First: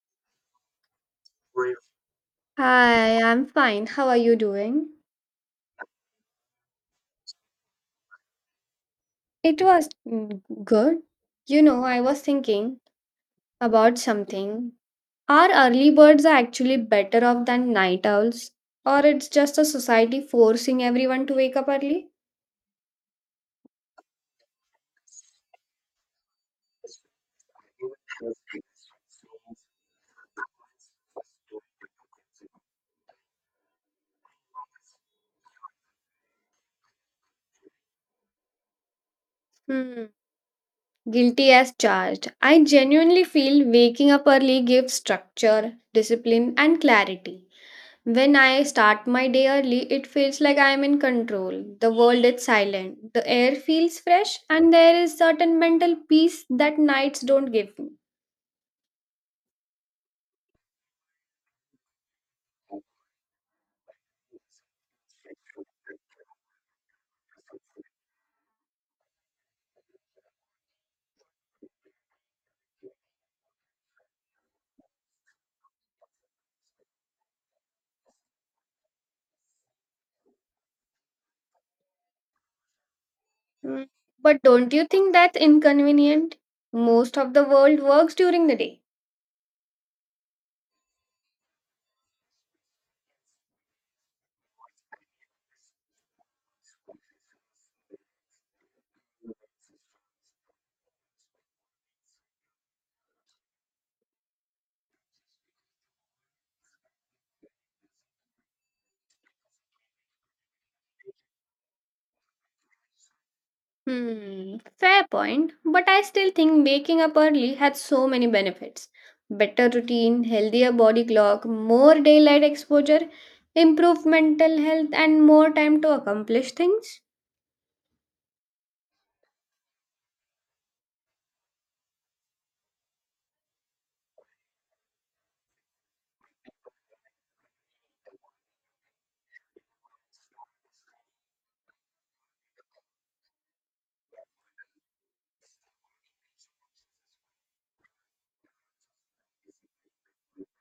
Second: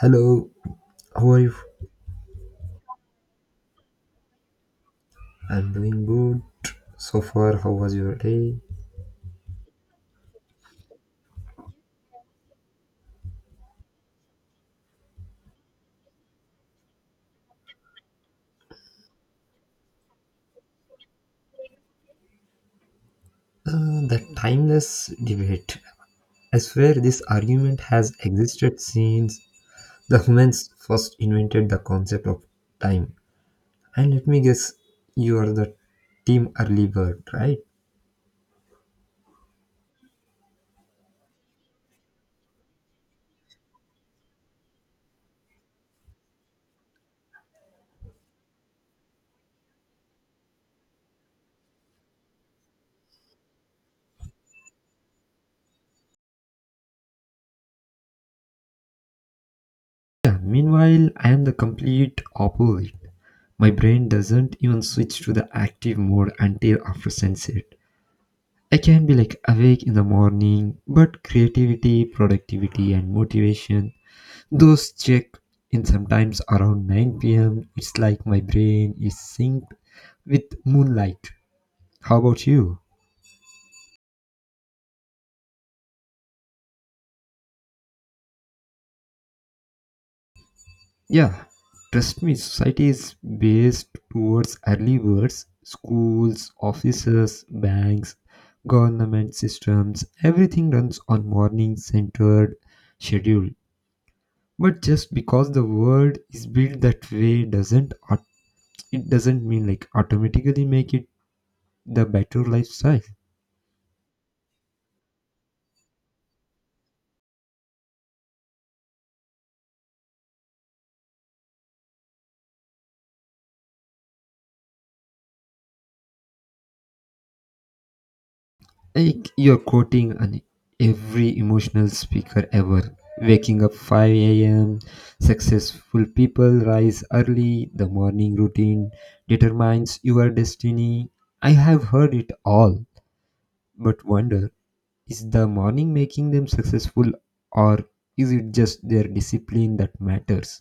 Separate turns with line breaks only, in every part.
Hello, how are you?
Hi, I'm fine. How are you doing?
I'm doing good. So far, how was your day?
It was good. You know, I was thinking about something. Are early birds are actually better off than night owls? Or it's just a society forcing everyone to wake up early?
The timeless debate. I swear this argument has existed since the humans first invented the concept of time. And let me guess, you are the team early bird, right?
Hmm. Guilty as charged. I genuinely feel waking up early gives structure, discipline, and clarity. When I start my day early, it feels like I am in control. The world is silent, the air feels fresh, and there is certain mental peace that nights don't give me.
Yeah, meanwhile, I am the complete opposite. My brain doesn't even switch to the active mode until after sunset. I can be like awake in the morning, but creativity, productivity, and motivation, those check in sometimes around 9 pm. It's like my brain is synced with moonlight. How about you?
Mm, But don't you think that's inconvenient? Most of the world works during the day.
Yeah, trust me, society is based towards early birds, schools, offices, banks, government systems, everything runs on morning centered schedule. But just because the world is built that way doesn't aut- it doesn't mean like automatically make it the better lifestyle.
Hmm, fair point, but I still think waking up early has so many benefits. Better routine, healthier body clock, more daylight exposure, improved mental health, and more time to accomplish things.
Like you're quoting an every emotional speaker ever. Waking up 5 a.m, successful people rise early, the morning routine determines your destiny. I have heard it all, but wonder, is the morning making them successful, or is it just their discipline that matters?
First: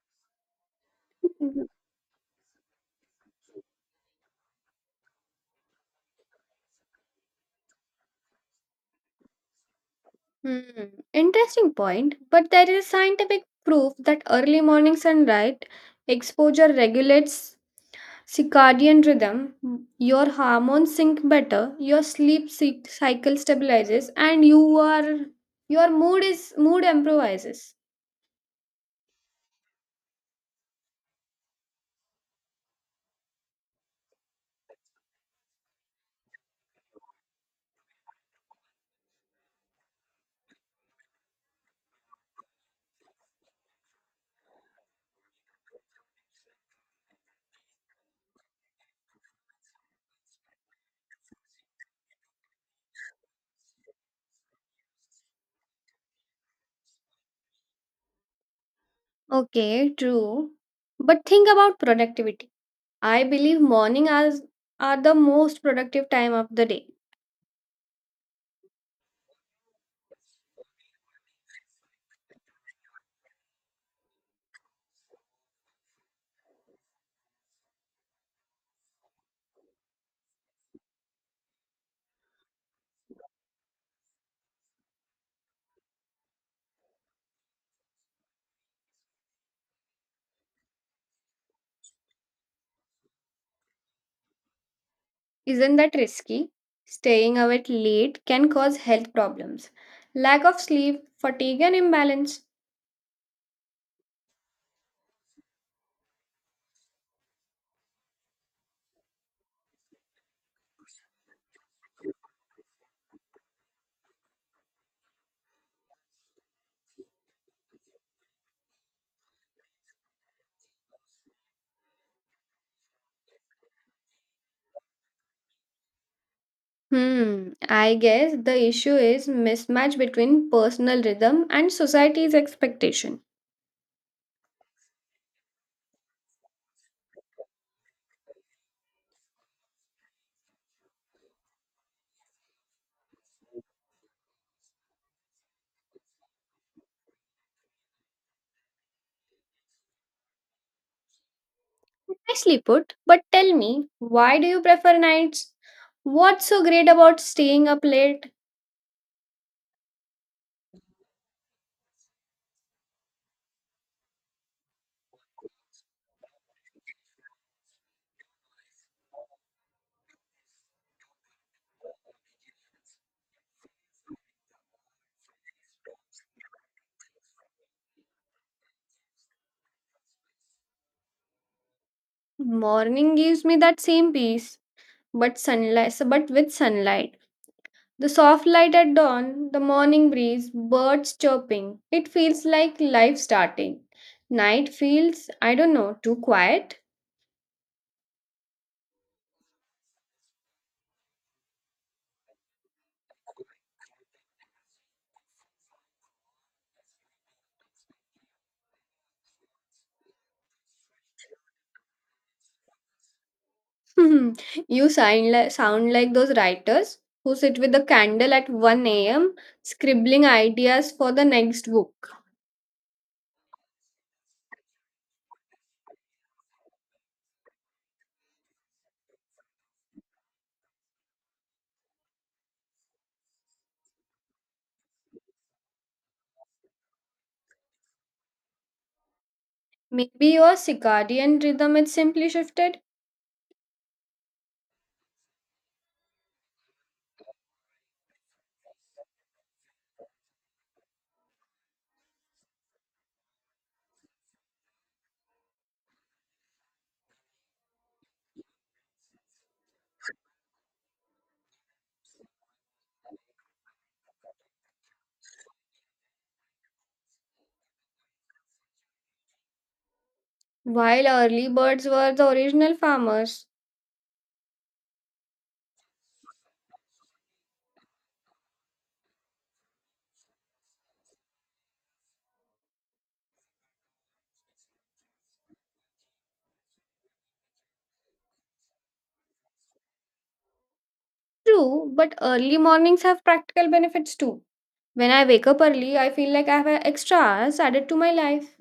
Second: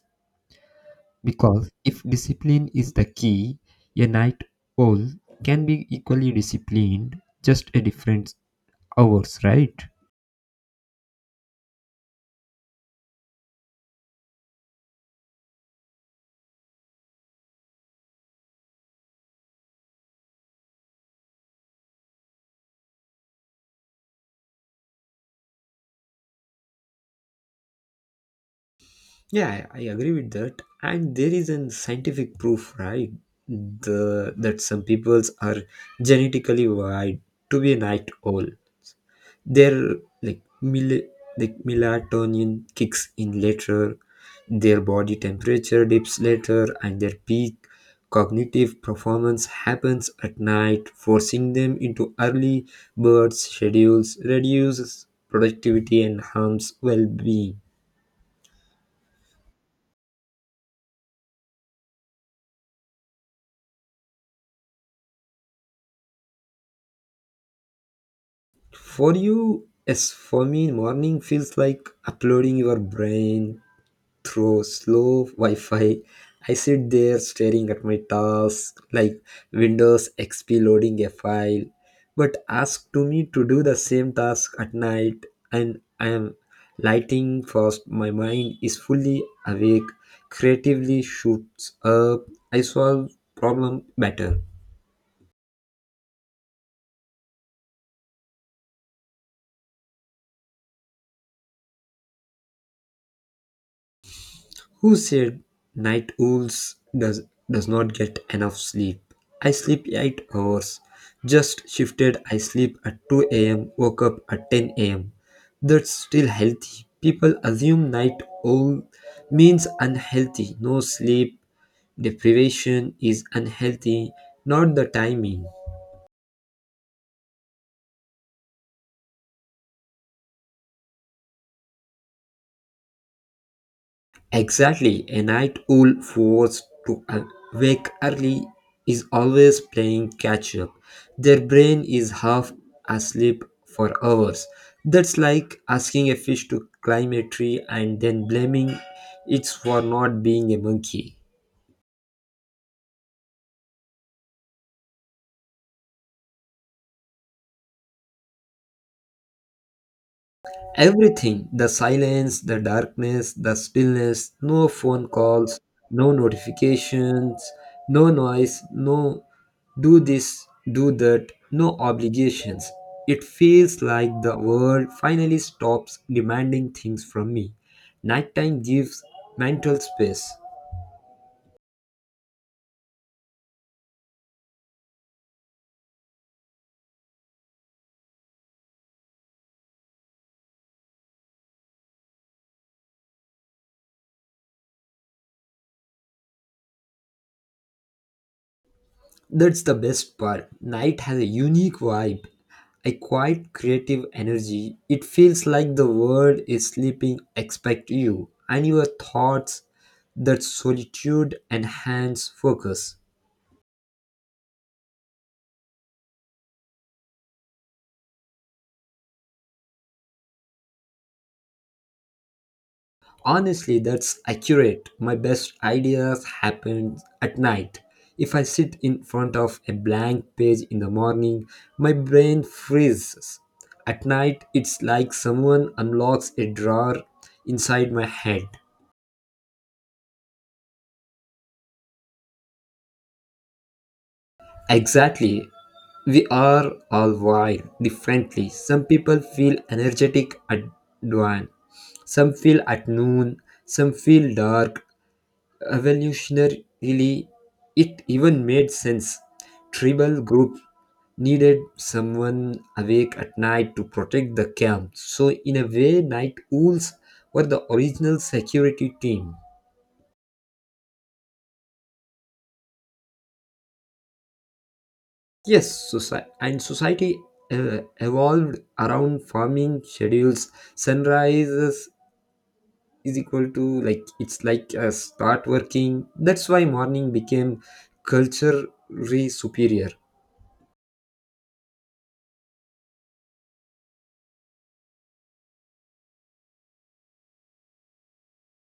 Because if discipline is the key, a night owl can be equally disciplined, just a different hours, right?
Hmm, interesting point. But there is scientific proof that early morning sunlight exposure regulates circadian rhythm. Your hormones sync better, your cycle stabilizes, and your mood improvises.
Yeah, I agree with that. And there is an scientific proof, right? The that some peoples are genetically wired to be an night owl. Their like like melatonin kicks in later, their body temperature dips later, and their peak cognitive performance happens at night. Forcing them into early bird schedules reduces productivity and harms well-being.
Okay, true. But think about productivity. I believe morning hours are the most productive time of the day.
For you, as for me, morning feels like uploading your brain through slow Wi-Fi. I sit there staring at my task like Windows XP loading a file, but ask to me to do the same task at night, and I am lighting fast. My mind is fully awake, creatively shoots up. I solve problem better.
Isn't that risky? Staying awake late can cause health problems. Lack of sleep, fatigue, and imbalance.
Who said night owls does does not get enough sleep? I sleep 8 hours. Just shifted, I sleep at 2 a.m., woke up at 10 a.m. That's still healthy. People assume night owl means unhealthy. No, sleep deprivation is unhealthy, not the timing.
Hmm, I guess the issue is mismatch between personal rhythm and society's expectation.
Exactly, a night owl forced to wake early is always playing catch up. Their brain is half asleep for hours. That's like asking a fish to climb a tree and then blaming it for not being a monkey.
Nicely put, but tell me, why do you prefer nights? What's so great about staying up late?
Everything, the silence, the darkness, the stillness, no phone calls, no notifications, no noise, no do this, do that, no obligations. It feels like the world finally stops demanding things from me. Nighttime gives mental space.
Morning gives me that same peace, but with sunlight. The soft light at dawn, the morning breeze, birds chirping. It feels like life starting. Night feels, I don't know, too quiet.
That's the best part. Night has a unique vibe, a quiet creative energy. It feels like the world is sleeping expect you and your thoughts, that solitude enhance focus.
You sound like those writers who sit with a candle at 1 a.m., scribbling ideas for the next book.
Honestly, that's accurate. My best ideas happen at night. If I sit in front of a blank page in the morning, my brain freezes. At night, it's like someone unlocks a drawer inside my head.
Maybe your circadian rhythm is simply shifted,
Exactly. We are all wired differently. Some people feel energetic at dawn, some feel at noon, some feel dark. Evolutionarily, it even made sense. Tribal groups needed someone awake at night to protect the camp. So, in a way, night owls were the original security team.
while early birds were the original farmers.
Yes, and society evolved around farming schedules. Sunrises is equal to like it's like a start working. That's why morning became culturally superior.
True, but early mornings have practical benefits too. When I wake up early, I feel like I have extra hours added to my life.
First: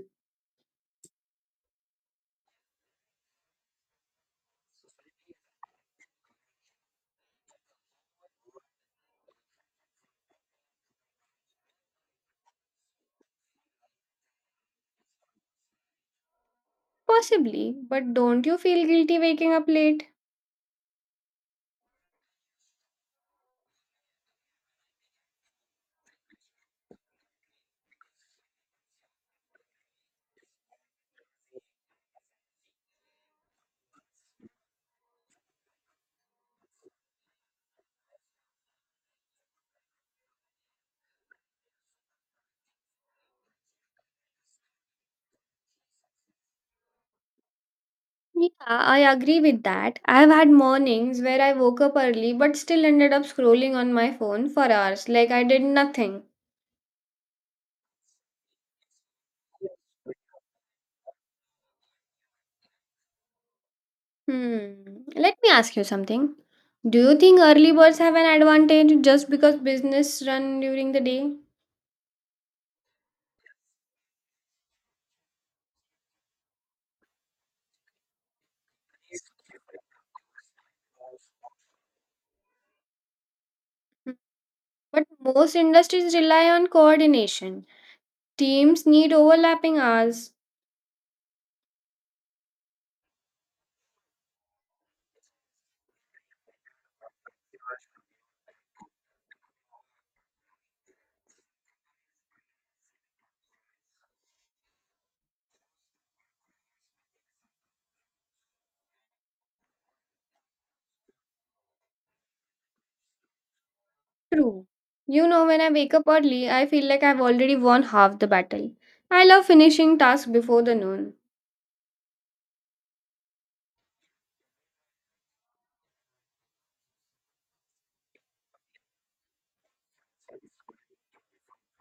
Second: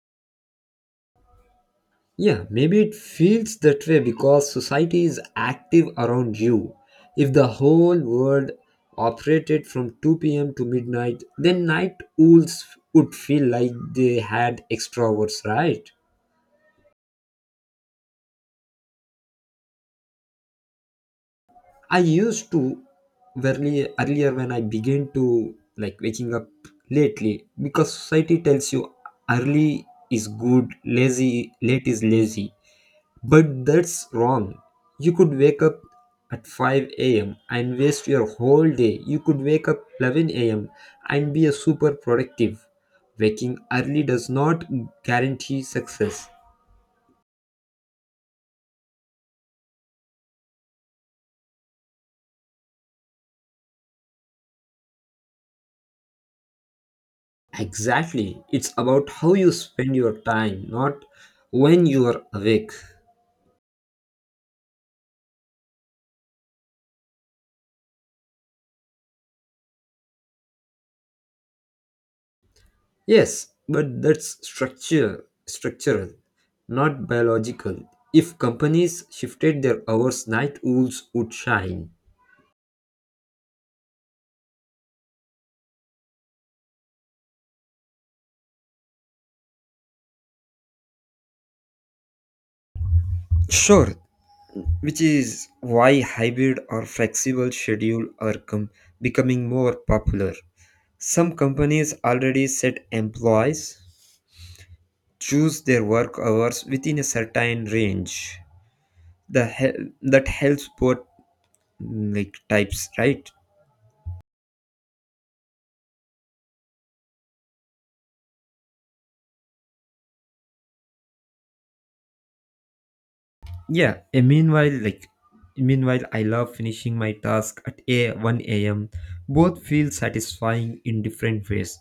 Yeah, maybe it feels that way because society is active around you. If the whole world operated from 2 p.m. to midnight, then night owls would feel like they had extra hours, right?
Possibly, but don't you feel guilty waking up late?
I used to, earlier, when I began to like waking up lately, because society tells you early is good, lazy late is lazy. But that's wrong. You could wake up at 5 a.m. and waste your whole day. You could wake up 11 a.m. and be a super productive. Waking early does not guarantee success.
Yeah, I agree with that. I have had mornings where I woke up early but still ended up scrolling on my phone for hours, like I did nothing.
Exactly. It's about how you spend your time, not when you are awake.
Hmm. Let me ask you something. Do you think early birds have an advantage just because business run during the day?
Yes, but that's structure, structural, not biological. If companies shifted their hours, night owls would shine.
Hmm. But most industries rely on coordination. Teams need overlapping hours.
Sure, which is why hybrid or flexible schedule are becoming more popular. Some companies already set employees choose their work hours within a certain range. That helps both like types, right?
True. You know, when I wake up early, I feel like I've already won half the battle. I love finishing tasks before the noon.
Yeah, and meanwhile, I love finishing my task at a 1 a.m. Both feel satisfying in different ways.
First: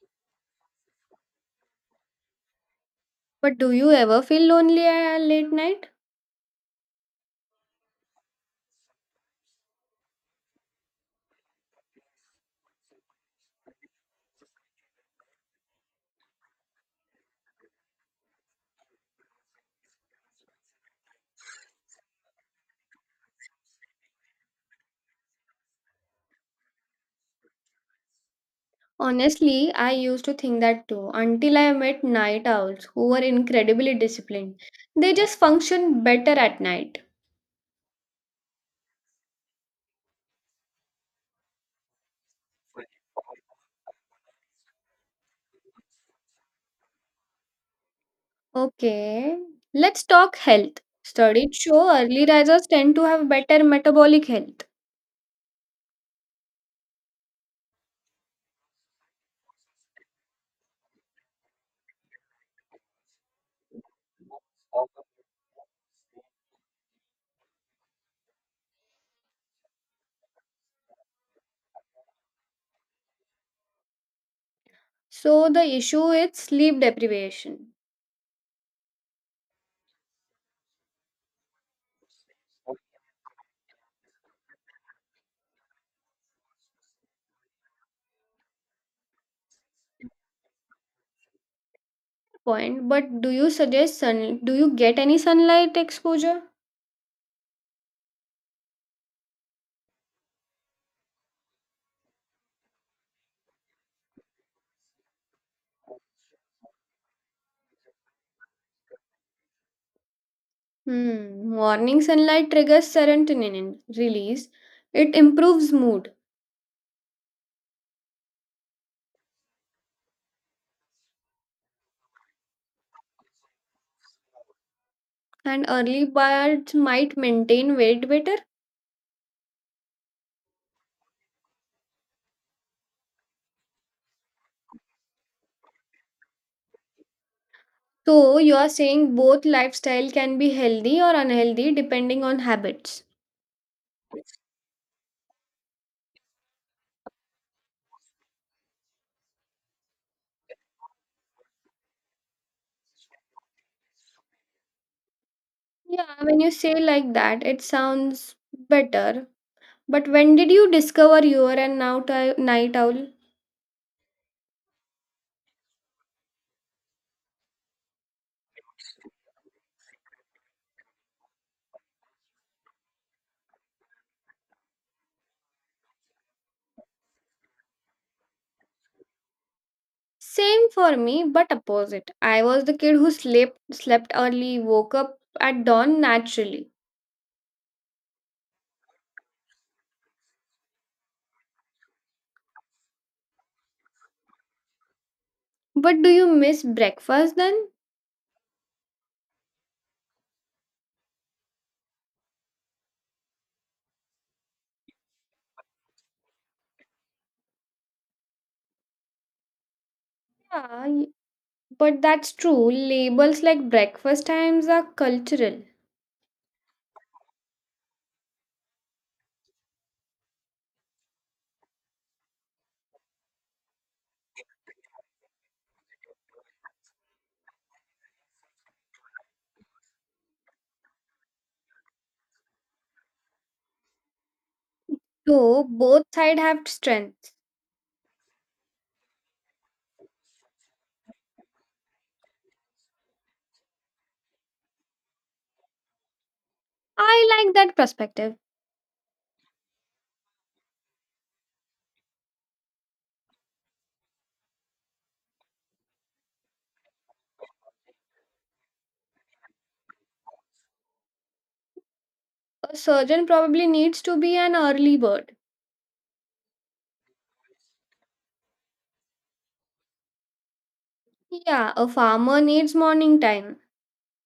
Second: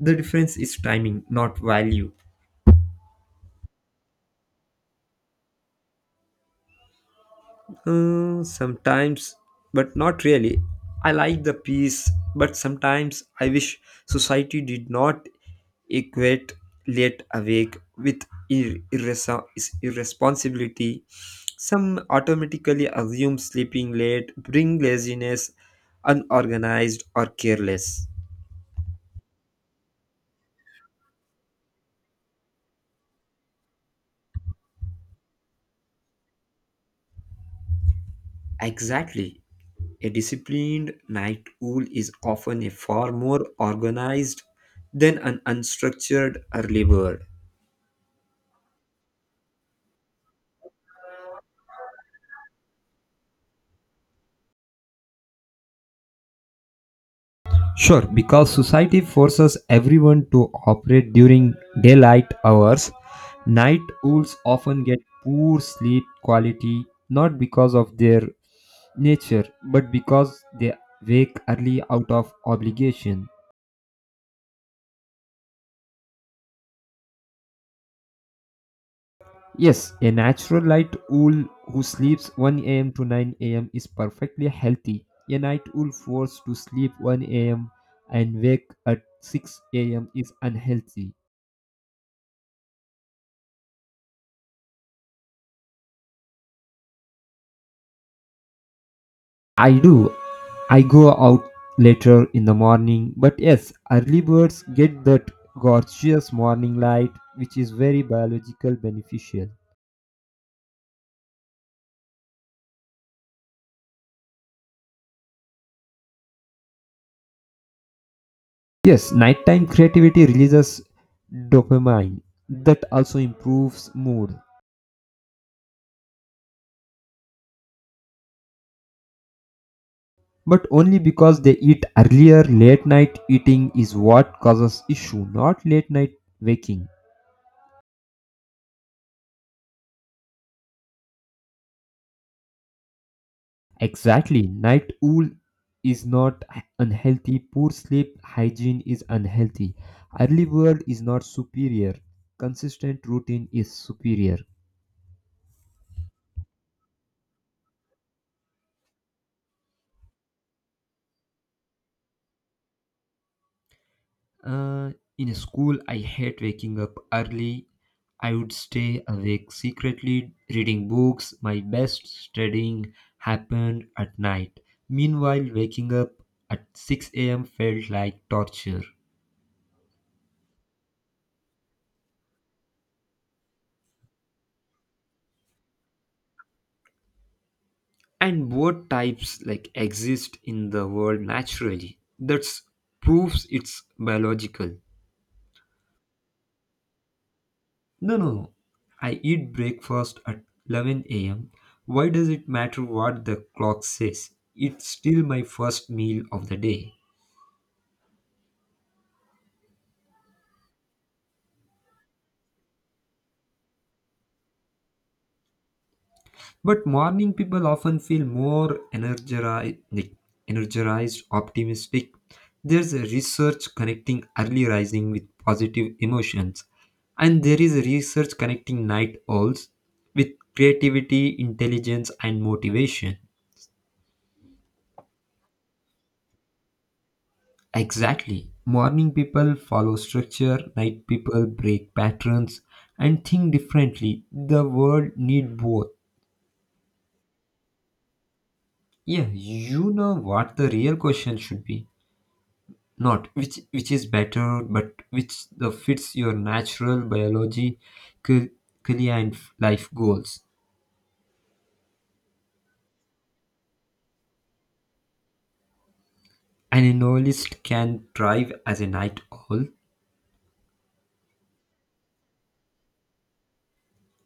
The difference is timing, not value.
But do you ever feel lonely at late night?
Sometimes, but not really. I like the peace, but sometimes I wish society did not equate late awake with irresponsibility. Some automatically assume sleeping late bring laziness, unorganized, or careless.
Honestly, I used to think that too until I met night owls who were incredibly disciplined. They just function better at night.
Exactly. A disciplined night owl is often a far more organized than an unstructured early bird.
Okay, let's talk health. Studies show early risers tend to have better metabolic health.
Sure, because society forces everyone to operate during daylight hours, night owls often get poor sleep quality not because of their nature but because they wake early out of obligation.
So the issue is sleep deprivation.
Yes, a natural light owl who sleeps 1 a.m. to 9 a.m. is perfectly healthy. A night owl forced to sleep 1 a.m. and wake at 6 a.m. is unhealthy.
Point, but do you suggest sun? Do you get any sunlight exposure?
I do. I go out later in the morning, but yes, early birds get that gorgeous morning light, which is very biological beneficial.
Hmm. Morning sunlight triggers serotonin release. It improves mood,
Yes, nighttime creativity releases dopamine that also improves mood.
and early birds might maintain weight better.
But only because they eat earlier, late night eating is what causes issue, not late night waking.
So you are saying both lifestyle can be healthy or unhealthy depending on habits.
Exactly. Night owl is not unhealthy. Poor sleep hygiene is unhealthy. Early world is not superior. Consistent routine is superior.
Yeah, when you say like that, it sounds better. But when did you discover you are a night owl?
Uh, in school, I hate waking up early. I would stay awake secretly, reading books. My best studying happened at night. Meanwhile, waking up at 6 a.m. felt like torture.
Same for me, but opposite. I was the kid who slept early, woke up at dawn naturally.
And both types like exist in the world naturally. That's proves it's biological.
But do you miss breakfast then?
No, no, no. I eat breakfast at 11 a.m. Why does it matter what the clock says? It's still my first meal of the day.
Yeah, y- but that's true. Labels like breakfast times are cultural.
But morning people often feel more energized, optimistic. There's a research connecting early rising with positive emotions, and there is a research connecting night owls with creativity, intelligence, and motivation.
So both sides have strengths.
Exactly. Morning people follow structure, night people break patterns and think differently. The world need both.
I like that perspective.
Yeah, you know what the real question should be. Not which is better, but which the fits your natural biology, ca- career, and life goals.
A surgeon probably needs to be an early bird.
An analyst can thrive as a night owl,
Yeah, a farmer needs morning time.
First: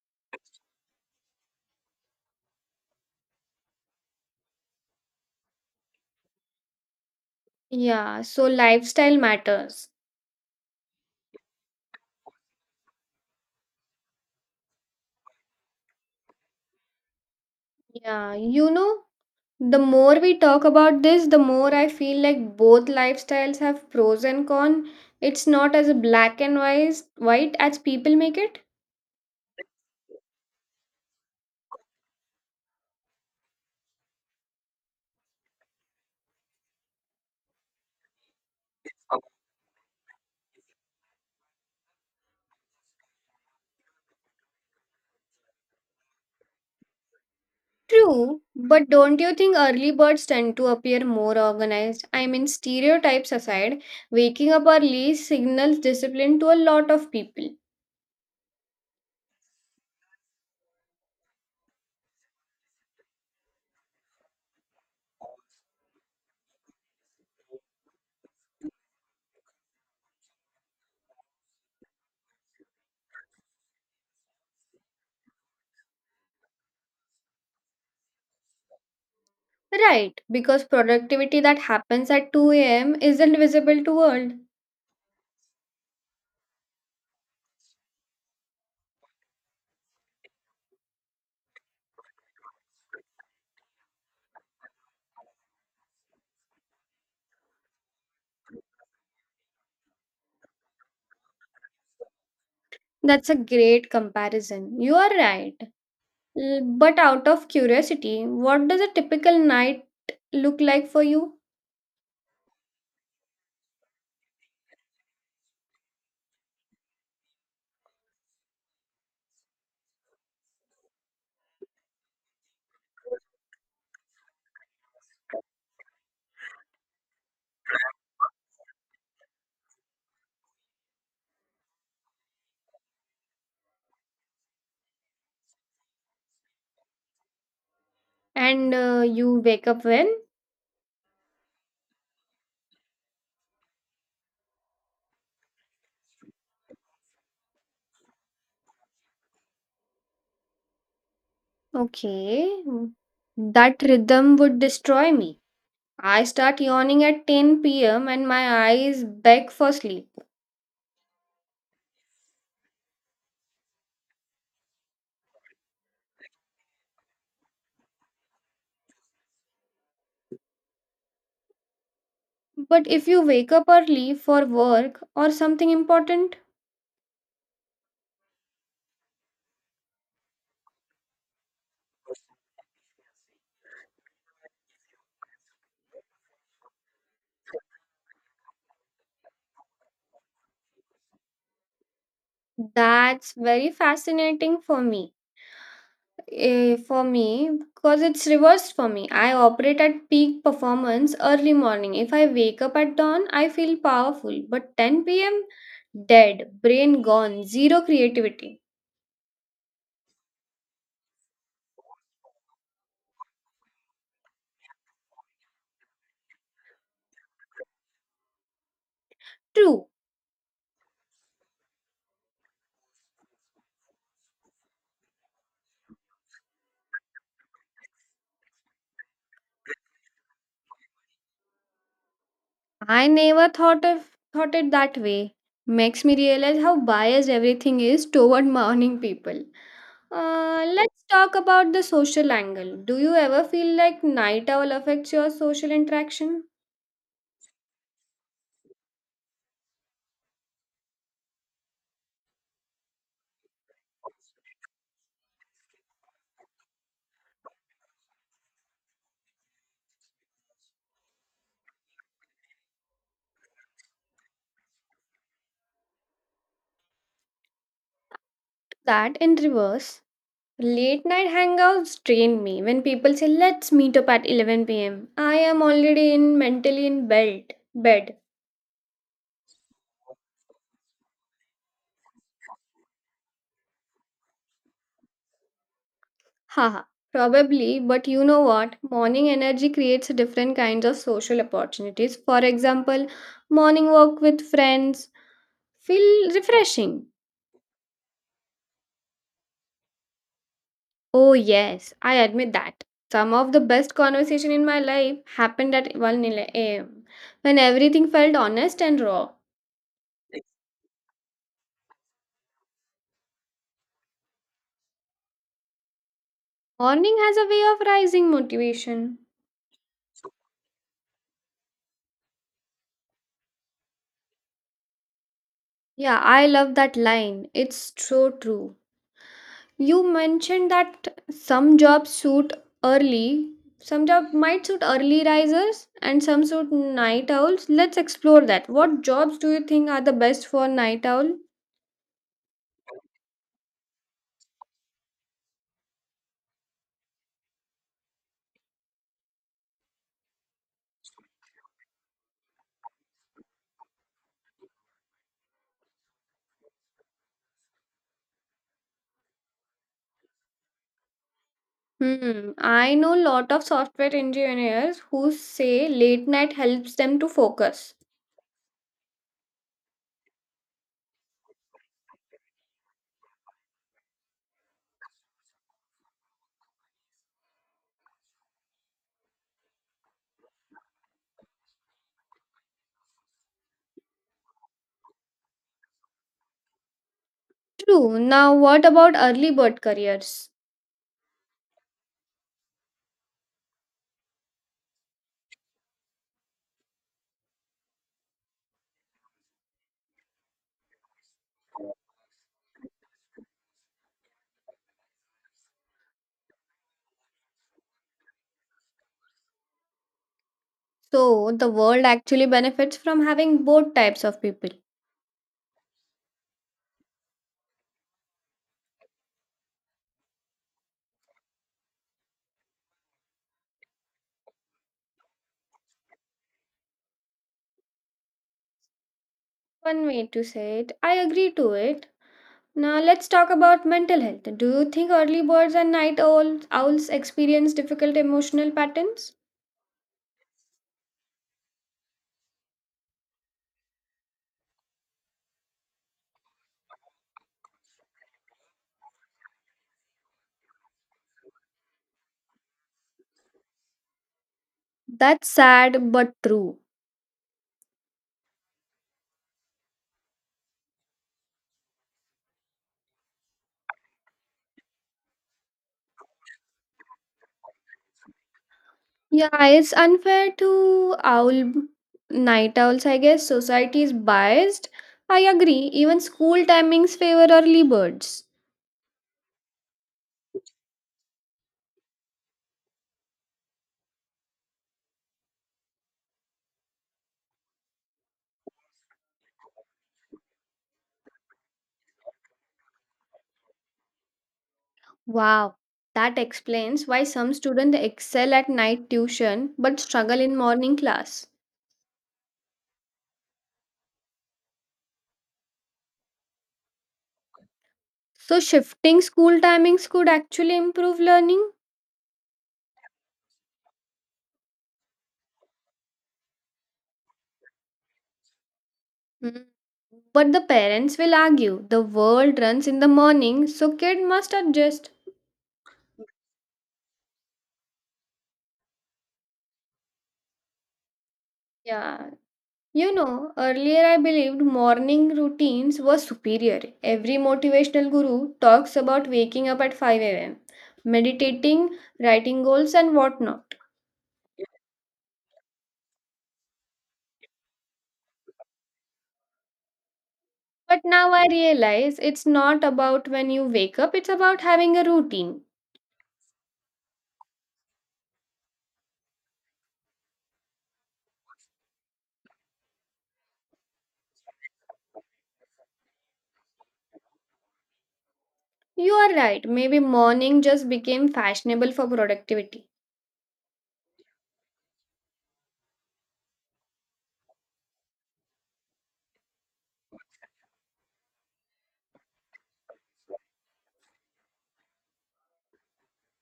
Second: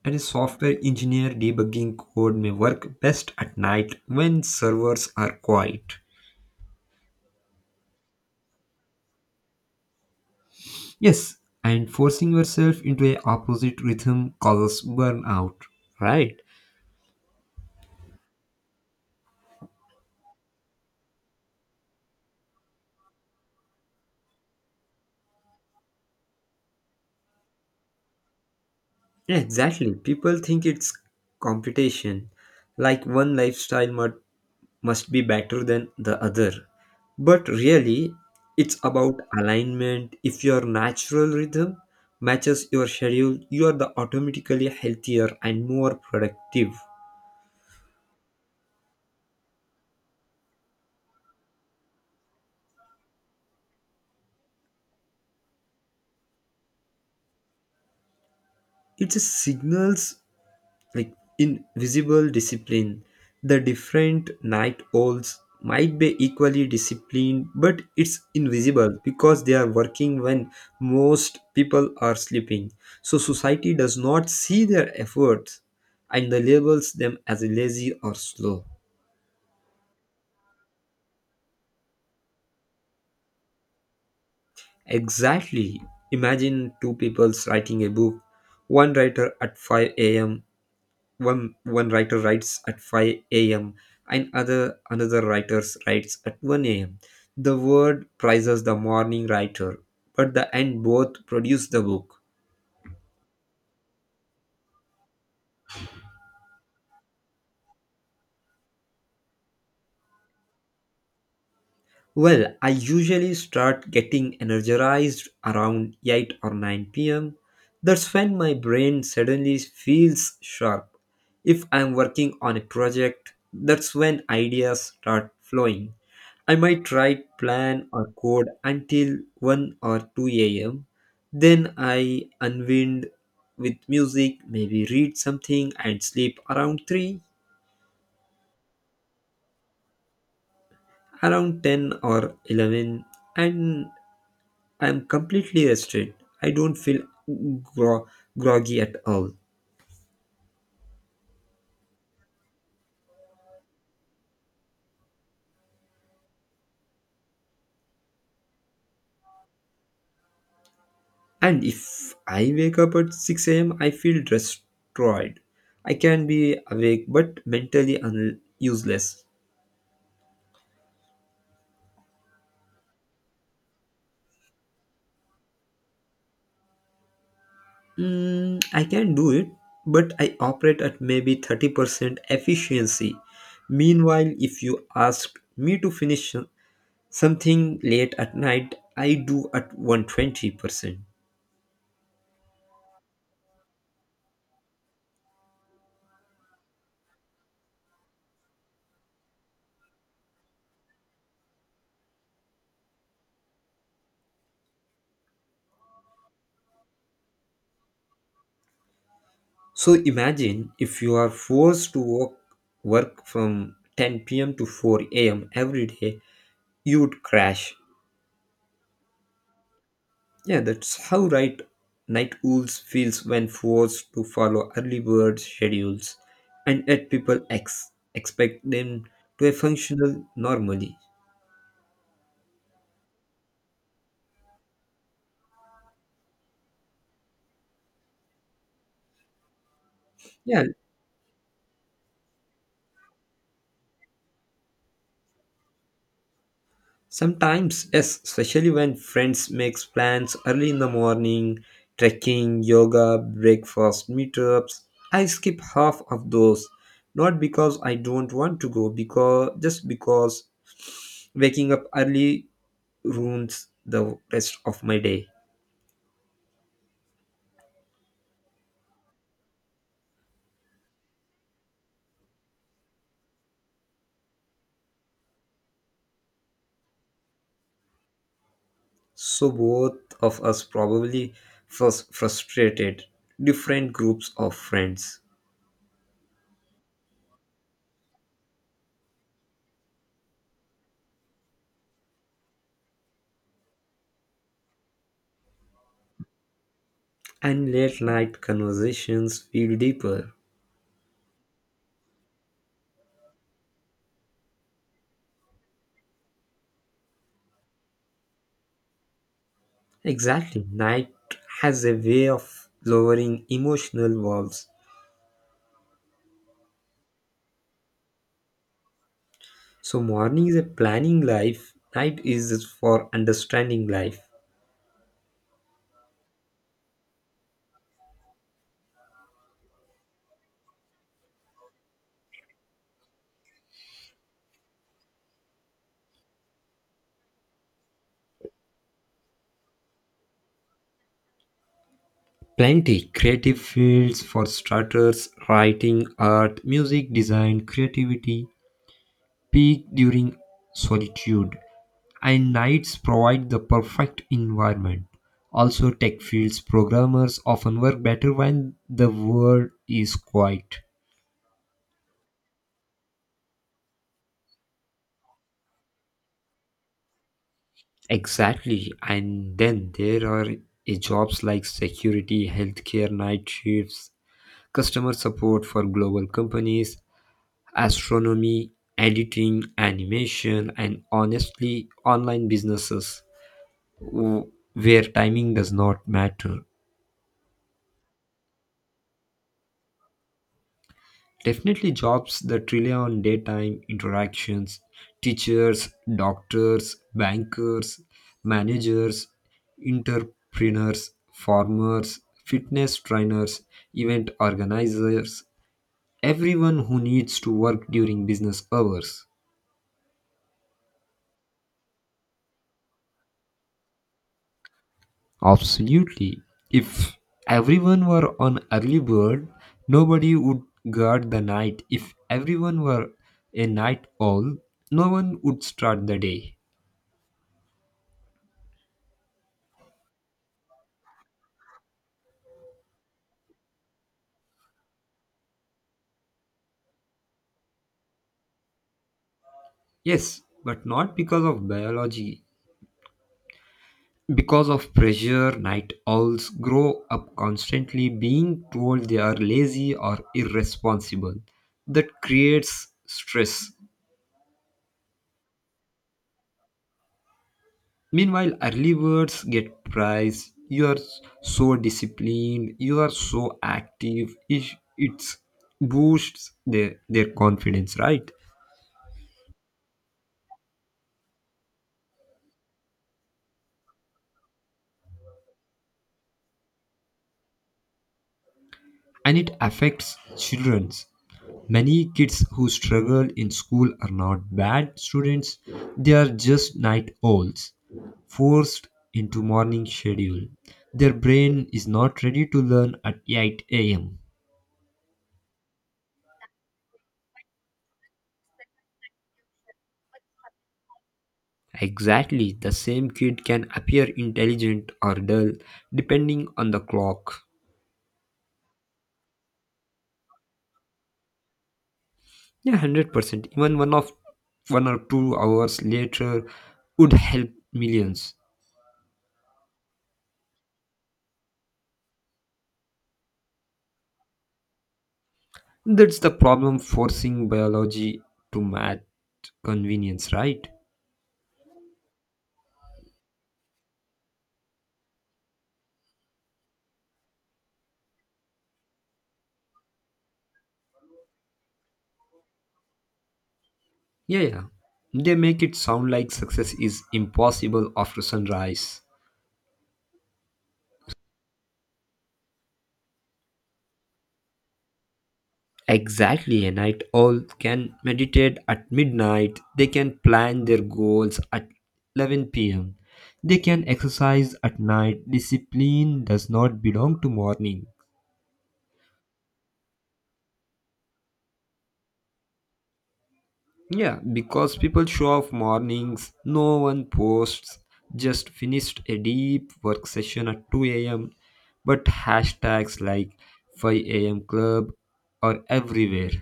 and a software engineer debugging code may work best at night when servers are quiet.
Yeah, so lifestyle matters.
Yes. And forcing yourself into a opposite rhythm causes burnout, right?
Yeah, you know, the more we talk about this, the more I feel like both lifestyles have pros and cons. It's not as black and wise, white as people make it.
Yeah, exactly. People think it's competition, like one lifestyle must be better than the other. But really, it's about alignment. If your natural rhythm matches your schedule, you are the automatically healthier and more productive.
True, but don't you think early birds tend to appear more organized? I mean, stereotypes aside, waking up early signals discipline to a lot of people.
It's a signals, like invisible discipline. The different night owls might be equally disciplined, but it's invisible because they are working when most people are sleeping, so society does not see their efforts and they labels them as lazy or slow.
Right, because productivity that happens at 2 a.m isn't visible to world.
Exactly. Imagine two people writing a book, one writer at 5 a.m. One writer writes at 5 a.m., and other another writer writes at 1 a.m. The word prizes the morning writer, but the end both produce the book.
That's a great comparison, you are right. But out of curiosity, what does a typical night look like for you?
Well, I usually start getting energized around 8 or 9 pm. That's when my brain suddenly feels sharp. If I'm working on a project, that's when ideas start flowing. I might write, plan, or code until 1 or 2 am. Then I unwind with music, maybe read something and sleep around 3,
And you wake up when?
around 10 or 11, and I'm completely rested. I don't feel gro- groggy at all.
Okay, that rhythm would destroy me. I start yawning at 10 p.m. and my eyes beg for sleep.
And if I wake up at 6 a.m., I feel destroyed. I can be awake but mentally useless.
But if you wake up early for work or something important,
I can do it, but I operate at maybe 30% efficiency. Meanwhile, if you ask me to finish something late at night, I do at 120%.
that's very fascinating for me. For me, because it's reversed for me. I operate at peak performance early morning. If I wake up at dawn, I feel powerful. But 10 p.m., dead, brain gone, zero creativity.
So imagine if you are forced to work from 10 p.m. to 4 a.m. every day, you would crash.
True.
Yeah, that's how right night owls feels when forced to follow early bird schedules, and yet people expect them to a functional normally.
I never thought it that way. Makes me realize how biased everything is toward morning people.
Yeah,
Let's talk about the social angle. Do you ever feel like night owl affects your social interaction?
sometimes, yes, especially when friends makes plans early in the morning, trekking, yoga, breakfast, meetups. I skip half of those, not because I don't want to go, because just because waking up early ruins the rest of my day.
That in reverse. Late night hangouts drain me. When people say, let's meet up at 11 p.m., I am already in mentally in bed. Bed.
So both of us probably first frustrated different groups of friends,
Haha. Probably, but you know what? Morning energy creates different kinds of social opportunities. For example, morning walk with friends feel refreshing.
and late night conversations feel deeper.
Oh yes, I admit that. Some of the best conversation in my life happened at 1 a.m. when everything felt honest and raw.
Exactly. Night has a way of lowering emotional walls.
Morning has a way of rising motivation.
So morning is a planning life, night is for understanding life.
Yeah, I love that line. It's so true. You mentioned that some jobs suit early, some job might suit early risers, and some suit night owls. Let's explore that. What jobs do you think are the best for night owl?
Plenty creative fields for starters, writing, art, music, design, creativity peak during solitude. And nights provide the perfect environment. Also, tech fields programmers often work better when the world is quiet.
Hmm, I know lot of software engineers who say late night helps them to focus.
Exactly. And then there are jobs like security, healthcare, night shifts, customer support for global companies, astronomy, editing, animation, and honestly, online businesses where timing does not matter.
True. Now, what about early bird careers?
Definitely jobs that rely on daytime interactions, teachers, doctors, bankers, managers, entrepreneurs, farmers, fitness trainers, event organizers, everyone who needs to work during business hours.
So, the world actually benefits from having both types of people.
Absolutely. If everyone were on early bird, nobody would guard the night. If everyone were a night owl, no one would start the day.
One way to say it. I agree to it. Now let's talk about mental health. Do you think early birds and night owls experience difficult emotional patterns?
Yes, but not because of biology. Because of pressure, night owls grow up constantly being told they are lazy or irresponsible. That creates stress.
That's sad but true.
Meanwhile, early birds get praise. You are so disciplined, you are so active. It boosts their confidence, right?
Yeah, it's unfair to owl night owls, I guess. Society is biased. I agree. Even school timings favor early birds.
And it affects childrens. Many kids who struggle in school are not bad students, they are just night owls forced into morning schedule. Their brain is not ready to learn at 8 a.m.
Wow. That explains why some students excel at night tuition but struggle in morning class.
Exactly, the same kid can appear intelligent or dull depending on the clock.
So shifting school timings could actually improve learning.
Yeah, 100%. Even one or two hours later would help millions.
Hmm. But the parents will argue the world runs in the morning, so kid must adjust.
That's the problem forcing biology to match convenience, right?
Yeah. You know, earlier I believed morning routines were superior. Every motivational guru talks about waking up at 5 a.m., meditating, writing goals, and whatnot.
Yeah. They make it sound like success is impossible after sunrise.
But now I realize it's not about when you wake up, it's about having a routine.
Exactly, a night owl can meditate at midnight. They can plan their goals at 11 pm. They can exercise at night. Discipline does not belong to morning.
You are right. Maybe morning just became fashionable for productivity.
Yeah, because people show off mornings, no one posts. Just finished a deep work session at 2 a.m. But hashtags like 5 a.m. club are everywhere.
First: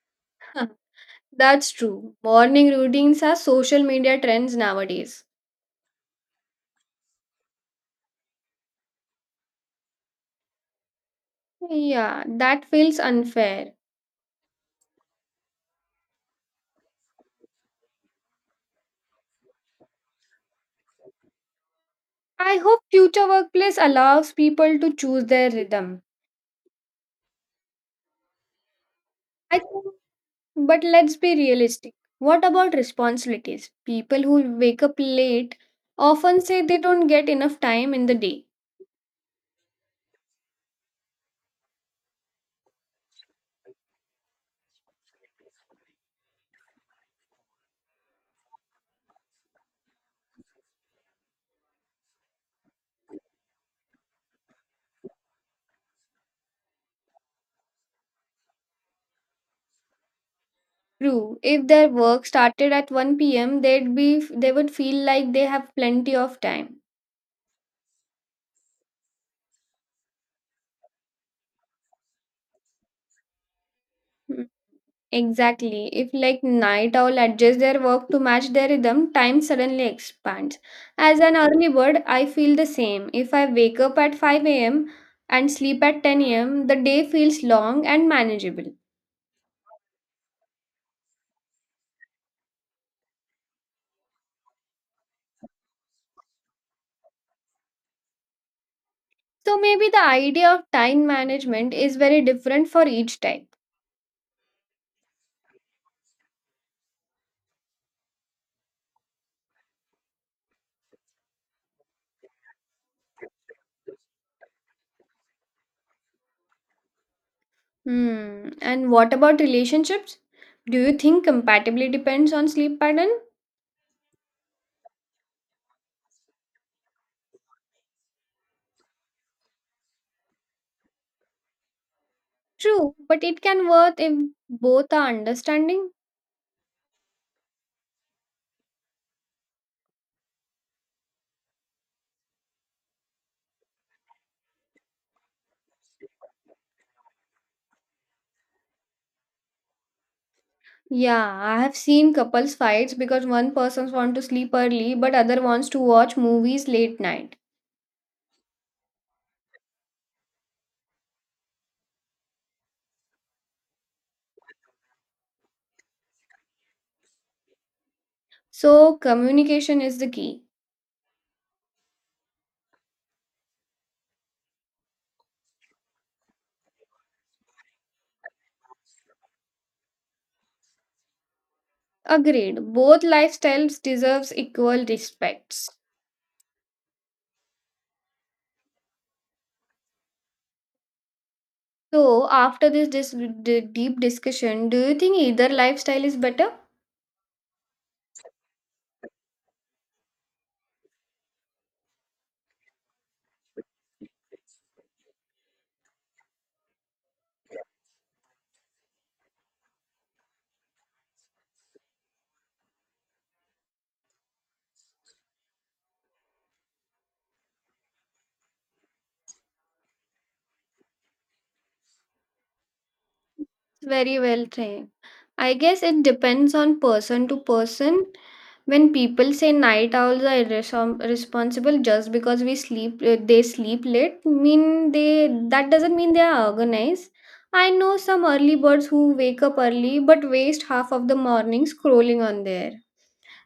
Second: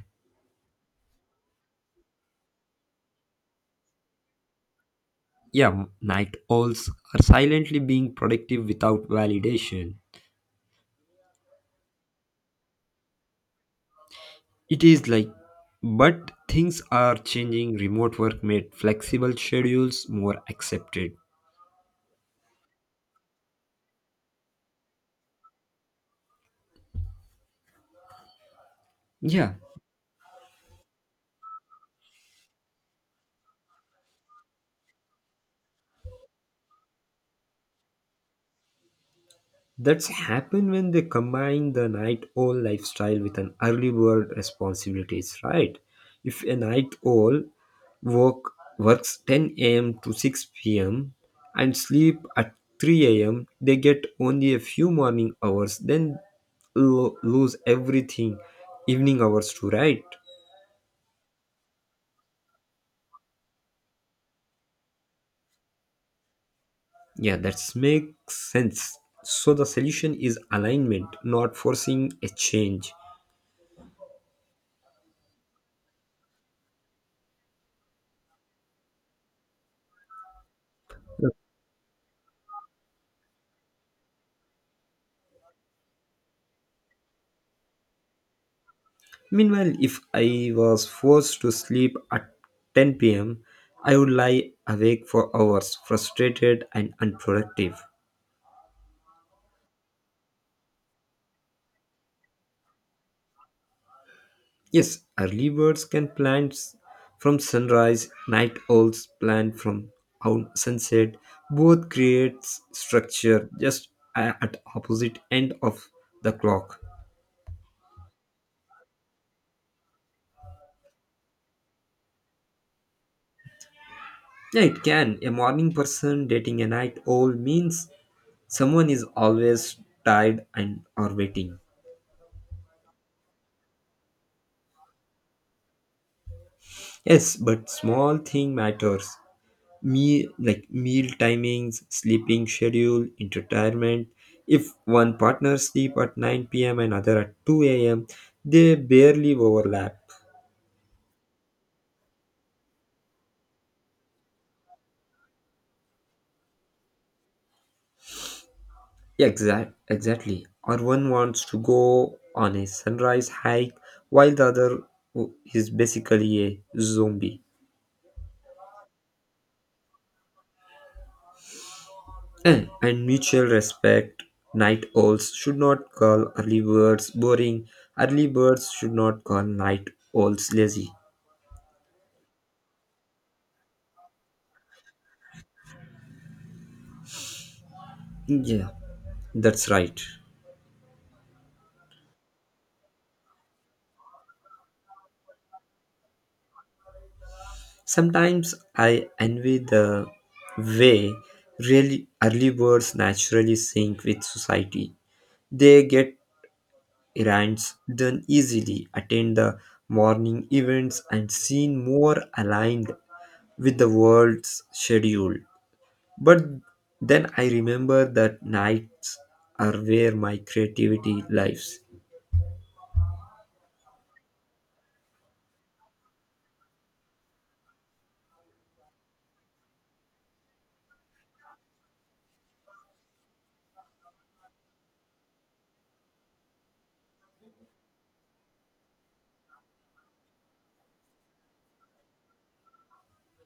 That's true. Morning routines are social media trends nowadays.
Yeah, night owls are silently being productive without validation.
Yeah, that feels unfair.
It is like, but things are changing. Remote work made flexible schedules more accepted.
I hope future workplace allows people to choose their rhythm.
Yeah.
I think, but let's be realistic. What about responsibilities? People who wake up late often say they don't get enough time in the day.
That's happened when they combine the night owl lifestyle with an early bird responsibilities, right? If a night owl work, works 10 a.m. to 6 p.m. and sleep at 3 a.m., they get only a few morning hours, then lose everything, evening hours to right?
True, if their work started at 1 p.m., they would feel like they have plenty of time.
Yeah, that makes sense. So the solution is alignment, not forcing a change.
Exactly. If like night owl adjusts their work to match their rhythm, time suddenly expands. As an early bird, I feel the same. If I wake up at 5 a.m. and sleep at 10 a.m., the day feels long and manageable.
Meanwhile, if I was forced to sleep at 10 p.m., I would lie awake for hours, frustrated and unproductive.
So maybe the idea of time management is very different for each type.
Yes, early birds can from sunrise, night owls plan from sunset. Both creates structure just at opposite end of the clock.
Hmm. And what about relationships? Do you think compatibility depends on sleep pattern?
Yeah, it can. A morning person dating a night owl means someone is always tired and or waiting.
True, but it can work if both are understanding.
Yes, but small thing matters. Me like meal timings, sleeping schedule, entertainment. If one partner sleep at 9 p.m. and other at 2 a.m., they barely overlap.
Yeah, I have seen couples fights because one person wants to sleep early but other wants to watch movies late night.
Exactly. Or one wants to go on a sunrise hike while the other is basically a zombie.
So communication is the key.
And mutual respect. Night owls should not call early birds boring. Early birds should not call night owls lazy.
Agreed. Both lifestyles deserves equal respects.
Yeah, that's right.
So after this deep discussion, do you think either lifestyle is better?
Sometimes I envy the way really early birds naturally sync with society. They get errands done easily, attend the morning events, and seem more aligned with the world's schedule. But then I remember that nights are where my creativity lives.
Very well trained. I guess it depends on person to person. When people say night owls are responsible just because we sleep, they sleep late. Mean they That doesn't mean they are organized. I know some early birds who wake up early but waste half of the morning scrolling on there.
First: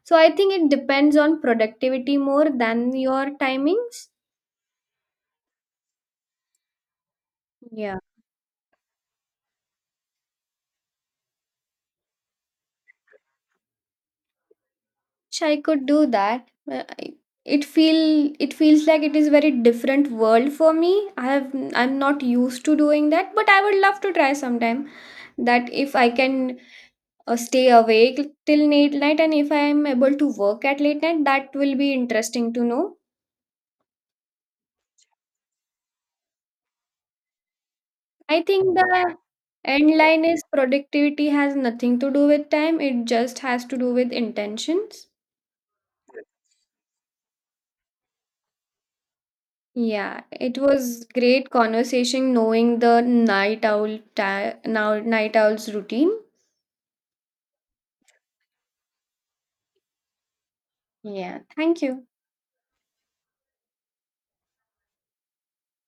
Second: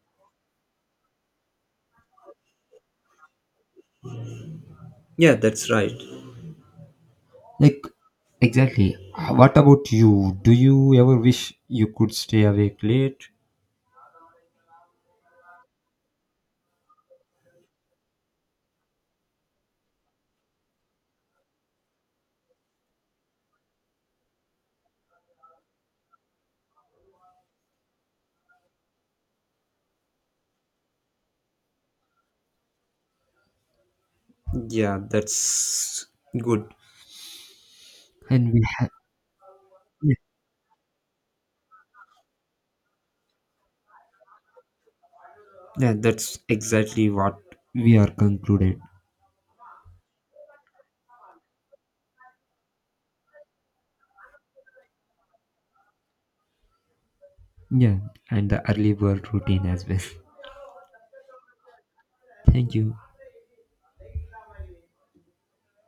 So I think it depends on productivity more than your timings.
Yeah, that's right. Like,
Yeah.
exactly. What about you? Do you ever wish you could stay awake late?
Sh I could do that. Uh, I- It feel it feels like it is very different world for me. I have I'm not used to doing that, but I would love to try sometime. That if I can stay awake till late night and if I am able to work at late night, that will be interesting to know.
Yeah, that's good.
I
And we
think
have.
the end line is productivity has nothing to do with time. It just has to do with intentions.
Yeah, that's exactly what we are concluded.
Yeah, it was great conversation knowing the night owl ti now night owl's routine.
Yeah, and the early bird routine as well.
Yeah, thank you.
Thank you.